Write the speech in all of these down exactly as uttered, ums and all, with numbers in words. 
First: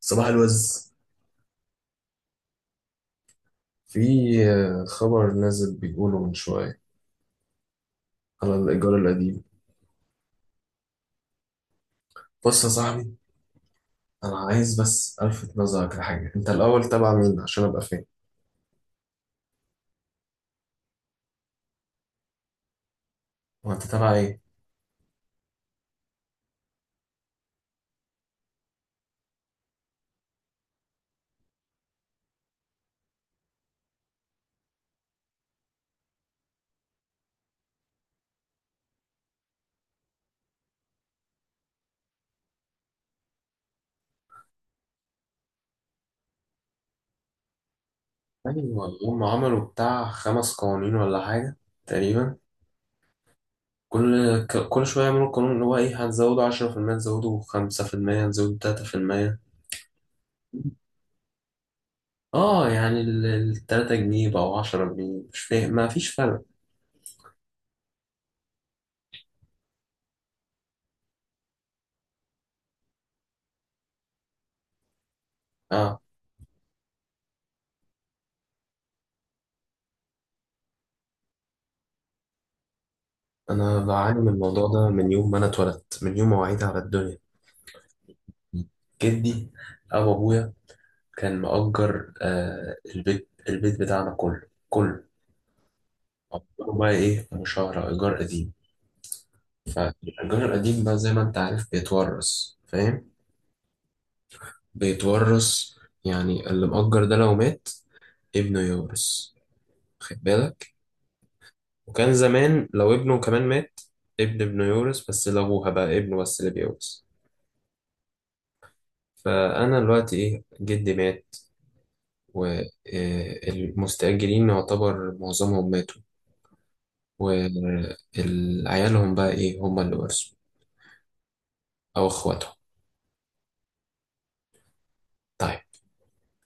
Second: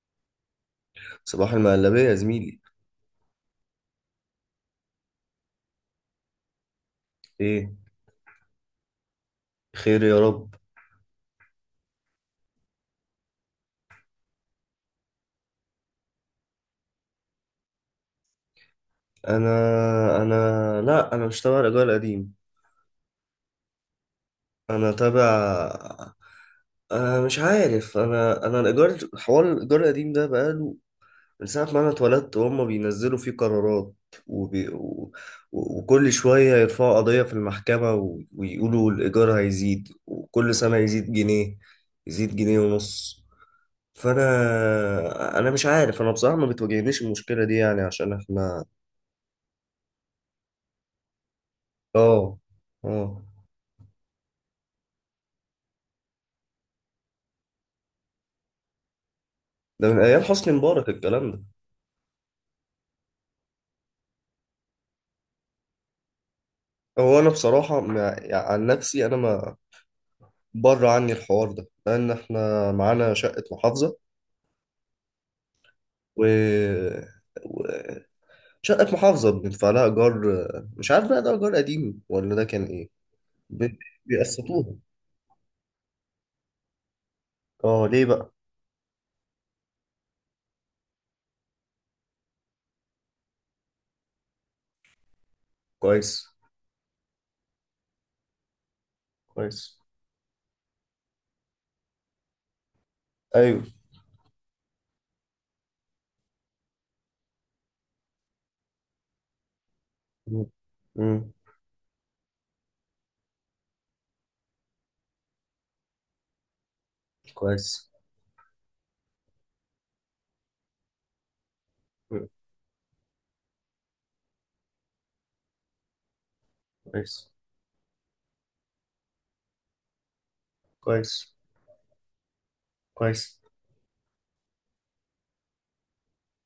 صباح الوز. صباح المقلبية يا زميلي. في آه، خبر نازل بيقوله من شوية ايه. على الإيجار القديم. خير يا رب. بص يا صاحبي، أنا عايز بس ألفت نظرك لحاجة. أنت الأول تبع مين عشان أبقى فاهم؟ انا انا لا، انا مش تبع الايجار القديم. هو أنت تبع إيه؟ انا تبع انا مش عارف. انا انا الايجار حوار الايجار القديم ده بقاله من ساعة ما انا اتولدت وهم بينزلوا فيه قرارات، وبي... و... و- وكل شوية يرفعوا قضية في المحكمة، و... ويقولوا الإيجار هيزيد، وكل سنة يزيد جنيه، يزيد جنيه ونص. فأنا أنا مش عارف، أنا بصراحة ما بتواجهنيش المشكلة دي، يعني عشان إحنا. أيوة، هم عملوا بتاع خمس قوانين ولا حاجة تقريبا. اه، اه. كل ك- كل شوية يعملوا قانون اللي هو إيه، هتزودوا عشرة في المية، هتزودوا خمسة في المية، هتزودوا تلاتة في المية. ده من ايام حسني مبارك الكلام ده. آه، يعني التلاتة جنيه بقوا عشرة جنيه، مش فاهم، ما فيش فرق. هو انا بصراحه، مع... يعني عن نفسي، انا ما بره عني الحوار ده لان احنا معانا شقه محافظه. آه، و... و... شقه محافظه بندفع لها ايجار، مش عارف بقى ده ايجار قديم ولا ده كان ايه. ب... أنا بعاني من الموضوع بيقسطوها. ده من يوم ما أنا اتولدت، من يوم ما وعيت على الدنيا. اه، ليه بقى؟ جدي أو أبويا كان مأجر آه البيت البيت بتاعنا كله، كله كويس. مأجره بقى إيه، مشاهرة، إيجار قديم. كويس. فالإيجار القديم بقى زي ما أنت عارف بيتورث، فاهم. ايوه. بيتورث. يعني اللي مأجر ده لو مات، ابنه يورث، خد بالك. امم وكان زمان لو ابنه كمان مات، ابن ابنه يورث، بس لأبوها بقى ابنه بس اللي بيورث. كويس. فأنا دلوقتي إيه، جدي مات، مم. والمستأجرين يعتبر معظمهم ماتوا، كويس. وعيالهم بقى إيه، هم اللي ورثوا كويس. أو إخواتهم. كويس. طيب،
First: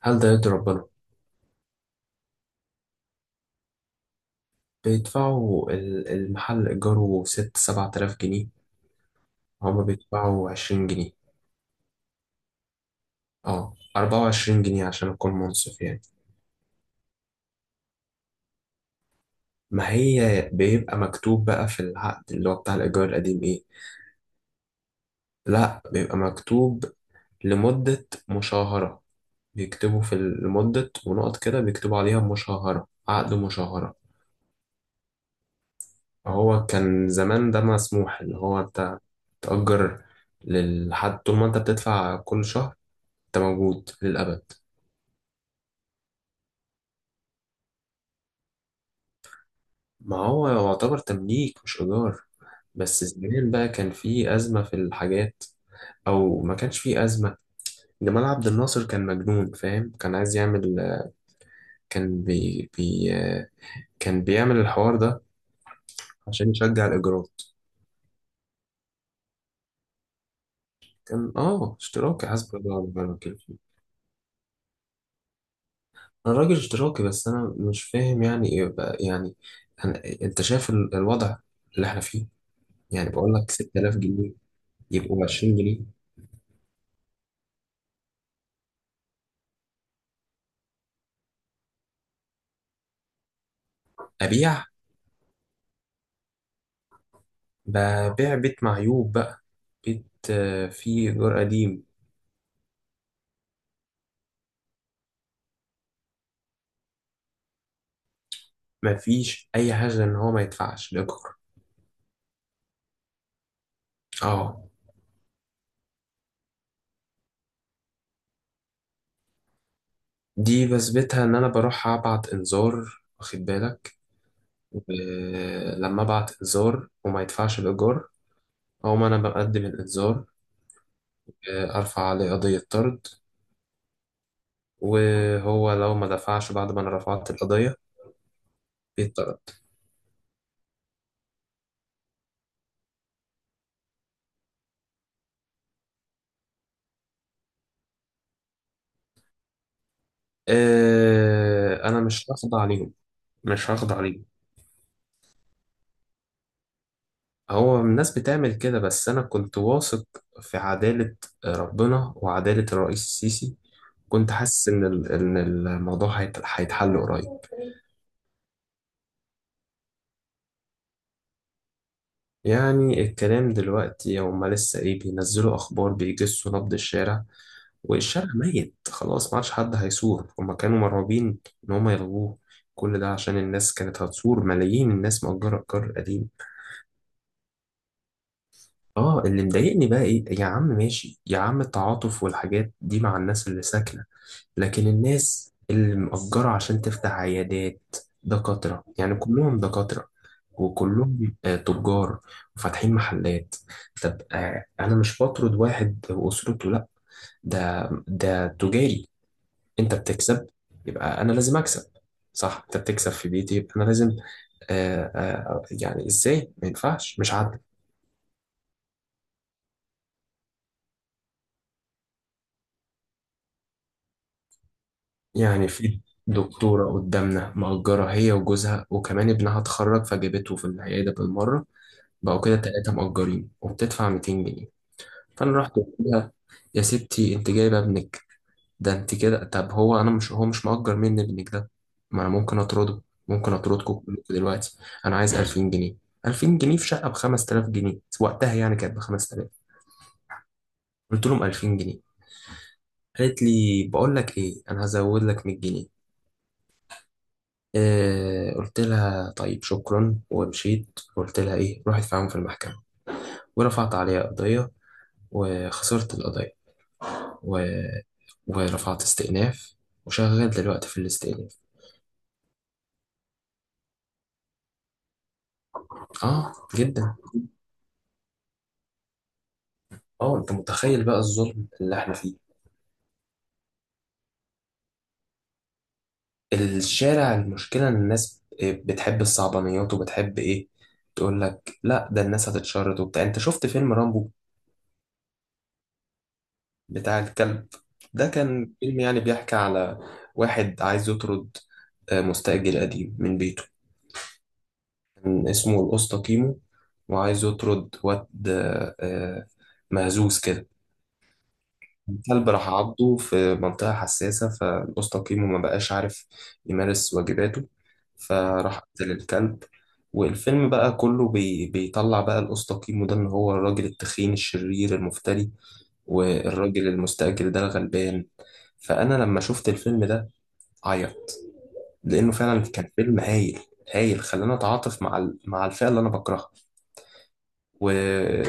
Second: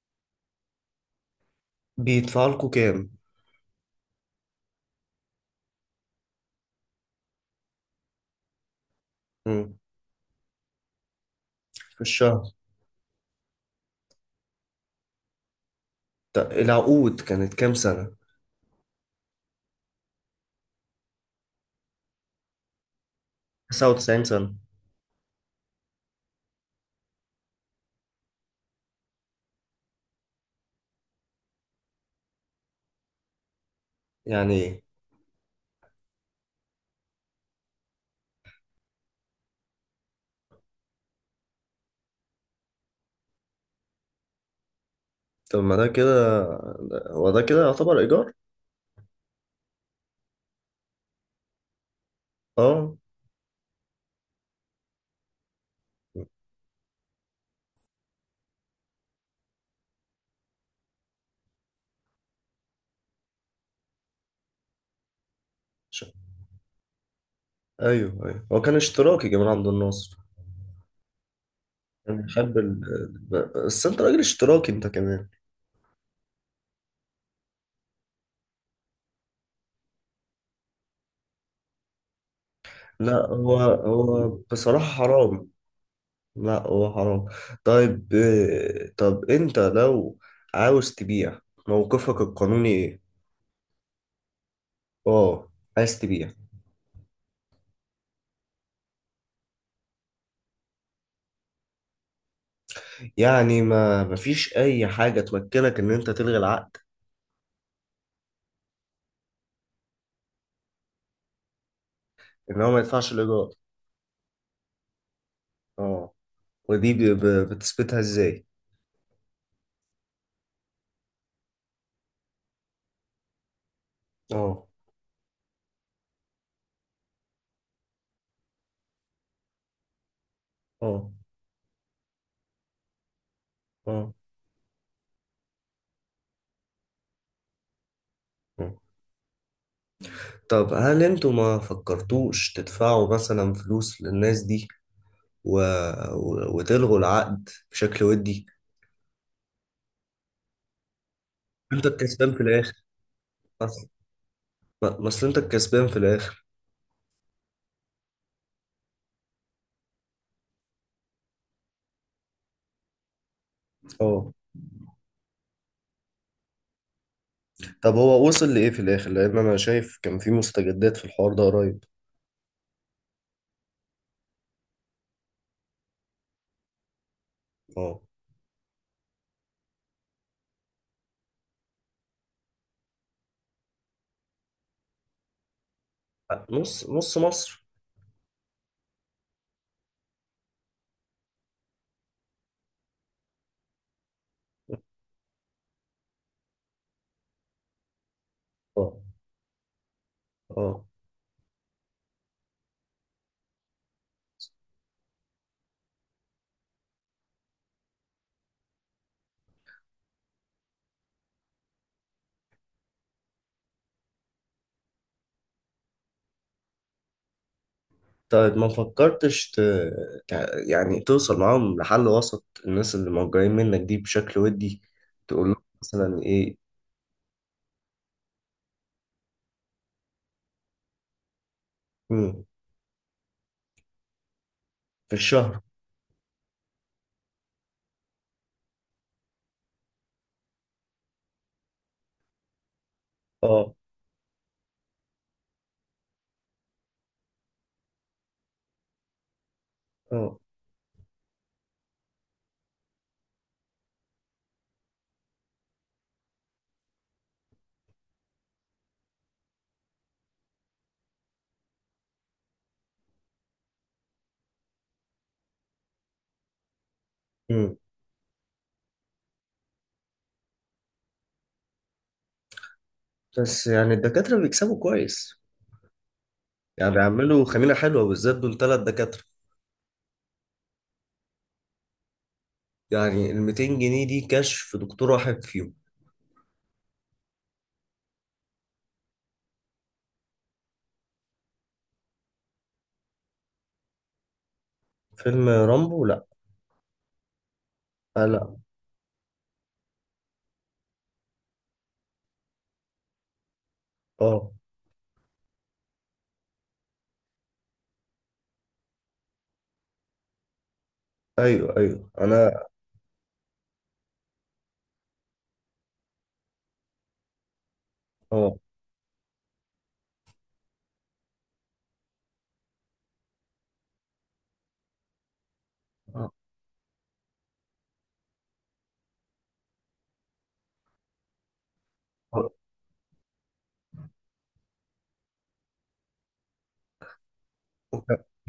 هل ده يرضي ربنا؟ بيدفع لكم كام؟ بيدفعوا ال- المحل إيجاره ست سبعة آلاف جنيه. مم. هما بيدفعوا عشرين جنيه، في الشهر. اه أربعة وعشرين جنيه عشان أكون منصف يعني. ط- العقود كانت كام سنة؟ ما هي بيبقى مكتوب بقى في العقد اللي هو بتاع الإيجار القديم إيه؟ تسعة وتسعين سنة. لا، بيبقى مكتوب لمدة مشاهرة. بيكتبوا في لمدة ونقط كده، بيكتبوا عليها مشاهرة، عقد مشاهرة. يعني ايه؟ هو كان زمان ده مسموح اللي هو انت تأجر لحد طول ما انت بتدفع كل شهر، انت موجود للأبد. طب ما ده كده، هو ده كده يعتبر إيجار؟ ما هو يعتبر تمليك مش إيجار. اه. بس زمان بقى كان في أزمة في الحاجات، أو ما كانش في أزمة. جمال عبد الناصر كان مجنون، فاهم، كان عايز يعمل، كان بي, بي كان بيعمل الحوار ده شوف. عشان يشجع الإيجارات. ايوه، ايوه، هو كان اشتراكي جمال عبد الناصر. كان آه كان اشتراكي، حسب بيحب ال... الله ونعم الوكيل فيه. ب- بس انت راجل اشتراكي انت كمان. أنا راجل اشتراكي بس أنا مش فاهم يعني إيه بقى يعني. أنا أنت شايف ال- الوضع اللي إحنا فيه. يعني لا، بقول لك هو 6000 هو جنيه بصراحة يبقوا ب حرام. عشرين جنيه. لا، هو حرام. طيب. آه، طب انت لو عاوز تبيع، موقفك القانوني ايه؟ ابيع؟ اه، عايز تبيع. ببيع بيت معيوب بقى، بيت آه، فيه ايجار قديم. يعني ما مفيش اي حاجة تمكنك ان انت تلغي العقد؟ مفيش اي حاجه ان هو ما يدفعش الايجار، ان هو ما يدفعش الايجار. اه. اه، ودي ب- ب- بتثبتها ازاي؟ دي بثبتها ان انا بروح ابعت انذار، واخد بالك. اه. آه، لما ابعت انذار وما يدفعش الايجار، هو ما انا بقدم الانذار. اه. آه، ارفع عليه قضيه طرد. اه. وهو لو ما دفعش بعد ما انا رفعت القضيه اه. بيتطرد. طب هل انتوا ما فكرتوش تدفعوا مثلا فلوس للناس دي، و... و... وتلغوا العقد بشكل ودي؟ انت آه، انا مش الكسبان في هخضع الاخر. عليهم. مش اصل، هخضع عليهم. ما ما اصل انت الكسبان في الاخر. هو الناس بتعمل كده، بس أنا كنت واثق في عدالة ربنا وعدالة الرئيس السيسي. كنت اه. حاسس إن ال- إن الموضوع هيت- هيتحل قريب. طب هو وصل لإيه في الآخر؟ لأن أنا شايف كان في مستجدات في الحوار ده قريب. يعني الكلام دلوقتي، هما لسه إيه، بينزلوا أخبار بيجسوا نبض الشارع. اه. والشارع ميت خلاص، ما عادش حد هيصور. هما كانوا مرعوبين إن هما يلغوه. كل ده عشان الناس كانت هتصور، ملايين الناس مأجرة القرار قديم. نص نص مصر. اه، اللي مضايقني بقى ايه، يا عم ماشي، يا عم التعاطف والحاجات دي مع الناس اللي ساكنة، لكن الناس اللي مأجرة عشان تفتح عيادات، دكاترة اه، يعني كلهم دكاترة، اه. وكلهم آه، تجار وفاتحين محلات. طب آه، أنا مش بطرد واحد وأسرته، لأ. ده ده تجاري. أنت بتكسب يبقى أنا لازم أكسب. صح؟ أنت بتكسب في بيتي يبقى أنا لازم آه، آه، يعني إزاي؟ ما ينفعش، مش عادل. طيب، ما فكرتش ت... تع- يعني توصل معاهم لحل وسط الناس اللي موجودين منك دي بشكل ودي، تقول لهم يعني في مثلا ايه؟ دكتورة قدامنا مأجرة هي وجوزها، وكمان ابنها اتخرج فجابته في العيادة بالمرة. بقوا مم. كده تلاتة مأجرين وبتدفع مئتين جنيه. في فأنا الشهر. رحت قلت لها: يا ستي أنت جايبة ابنك ده، أنت كده. طب هو أنا مش، هو مش مأجر مني ابنك ده، ما أنا ممكن أطرده. ممكن اه، أطردكم كلكم دلوقتي. أنا عايز ألفين جنيه. ألفين جنيه في شقة ب خمس آلاف جنيه وقتها، يعني كانت ب خمس آلاف. اه. قلت لهم ألفين جنيه. قالت لي: بقول لك إيه، أنا هزود لك مية جنيه. آه، قلت لها طيب شكرا ومشيت. قلت لها إيه، روحي ادفعهم في المحكمة. ورفعت عليها قضية وخسرت القضية. و... مم. ورفعت استئناف وشغال دلوقتي في الاستئناف. بس يعني الدكاترة بيكسبوا كويس. اه، يعني جدا. بيعملوا خميرة حلوة، بالذات دول تلات دكاترة. اه، انت متخيل بقى الظلم اللي احنا فيه. يعني ال ميتين جنيه دي كشف في دكتور واحد فيهم. الشارع المشكلة ان الناس بتحب الصعبانيات وبتحب ايه، تقول لك لا ده الناس هتتشرد وبتاع. انت شفت فيلم رامبو فيلم رامبو؟ لا. بتاع الكلب؟ آه، ده لا. كان فيلم يعني بيحكي على واحد عايز يطرد آه، مستأجر قديم من بيته. اه. كان اسمه الأسطى كيمو، وعايز يطرد واد آه، آه، مهزوز كده. ايوه، ايوه، كلب انا. راح عضه في منطقة حساسة فالقوس تقييمه ما بقاش عارف يمارس واجباته، اه. فراح قتل الكلب. والفيلم بقى كله بي بيطلع بقى القوس تقييمه ده إن هو الراجل التخين الشرير المفتري، آه. والراجل المستأجر ده الغلبان. فأنا لما شفت الفيلم ده عيط، لأنه آه. فعلا كان فيلم هايل. هايل، خلاني أتعاطف مع ال- مع الفئة اللي أنا بكرهها.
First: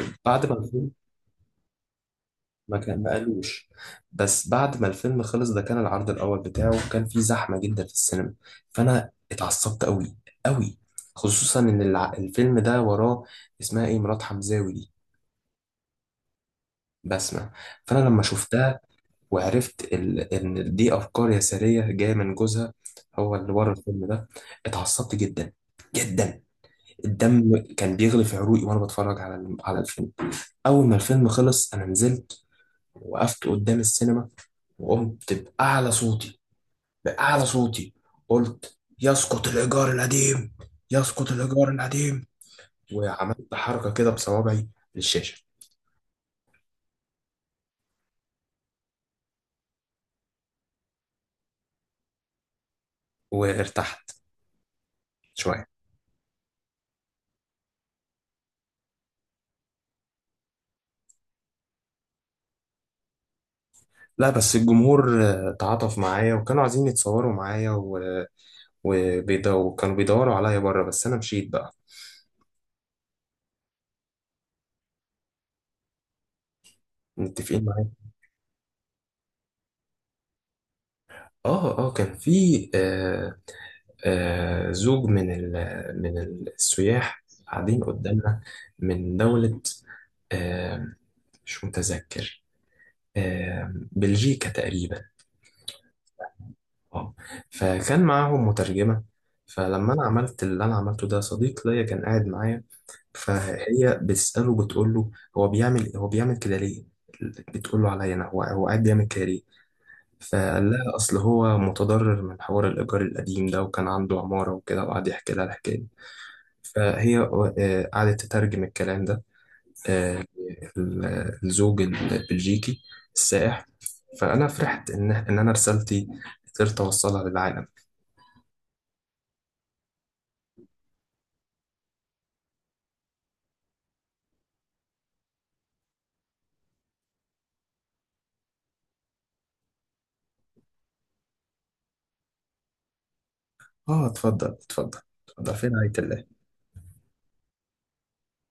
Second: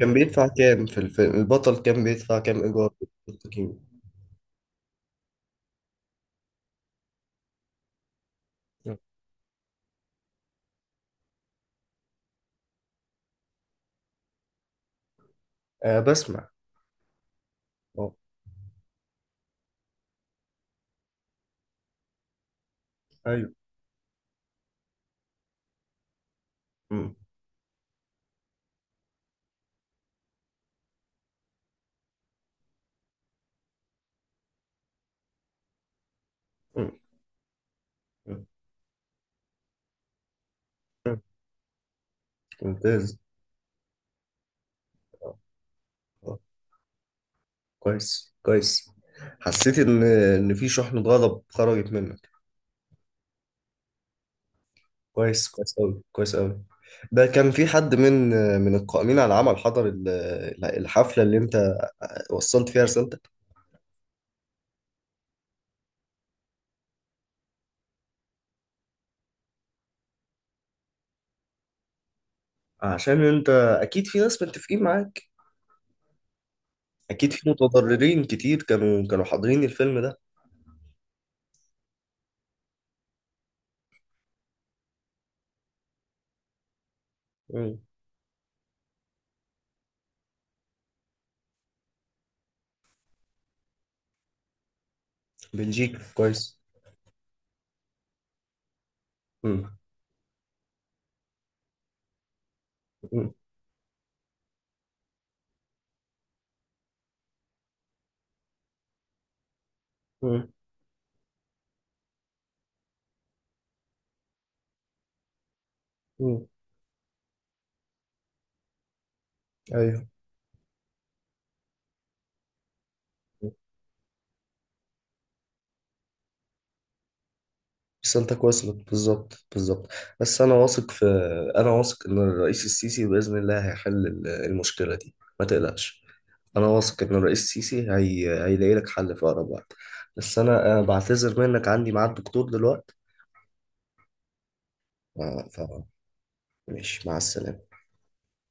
كان بيدفع ما كام الفيلم، في الفيلم؟ البطل كان بيدفع كام ما ايجار؟ كان ما في قالوش. التكييف؟ بس بعد ما الفيلم خلص، ده كان العرض الاول بتاعه، كان فيه زحمه جدا في السينما. فانا اتعصبت قوي قوي، خصوصا ان الع- الفيلم ده وراه اسمها ايه مرات حمزاوي دي، آه، بسمع. بسمة. فانا أه. لما شفتها وعرفت ال- ان دي افكار يساريه جايه من جوزها، هو أيوه. اللي ورا الفيلم ده، اتعصبت جدا جدا. مم. الدم كان بيغلي في عروقي وانا بتفرج على على الفيلم. اول ما الفيلم خلص، انا نزلت وقفت قدام السينما وقمت بأعلى صوتي، مم. بأعلى صوتي مم. قلت: يسقط الإيجار القديم، مم. يسقط الإيجار القديم. ممتاز. وعملت حركة كده بصوابعي آه، للشاشة. آه، كويس، كويس. حسيت إن، إن في شحنة غضب خرجت منك. وارتحت كويس، شوية. كويس أوي، كويس أوي. ده كان في حد من من القائمين على العمل حضر ال- الحفلة اللي أنت وصلت فيها رسالتك؟ لا، بس الجمهور آه، تعاطف معايا وكانوا عايزين يتصوروا معايا و... وبيدو... وكانوا بيدوروا عليا بره، بس أنا مشيت بقى. عشان أنت أكيد في ناس متفقين معاك، أكيد في متفقين معايا، متضررين كتير كانوا كانوا حاضرين الفيلم ده. اه اه. كان في آه آه، زوج من ال- من السياح مم. قاعدين قدامنا، من دولة آه، مش متذكر، آه، بلجيكا تقريبا. بلجيكا، كويس. اه. فكان معاهم مترجمة. مم. فلما انا عملت اللي انا عملته ده، صديق ليا كان قاعد معايا. مم. فهي بتسأله، بتقول له: هو بيعمل هو بيعمل كده ليه. بتقول له عليا انا، هو، هو قاعد بيعمل كده ليه. مم. فقال لها: اصل هو متضرر من حوار الايجار القديم ده، وكان عنده عمارة وكده، وقعد يحكي لها الحكاية. مم. فهي آه، قعدت تترجم الكلام ده، أيوه. آه، ال- الزوج البلجيكي السائح. فأنا فرحت إن إن أنا رسالتي قدرت أوصلها للعالم. رسالتك وصلت بالظبط، بالظبط. بس انا واثق في، انا واثق ان الرئيس السيسي باذن الله هيحل ال- المشكله دي، ما تقلقش. انا واثق ان الرئيس السيسي هي... هيلاقي لك حل في اقرب وقت. بس انا أنا بعتذر منك، عندي ميعاد دكتور دلوقتي. آه، اتفضل اتفضل. ف... اتفضل ف... فين عيلة. ماشي، مع السلامه.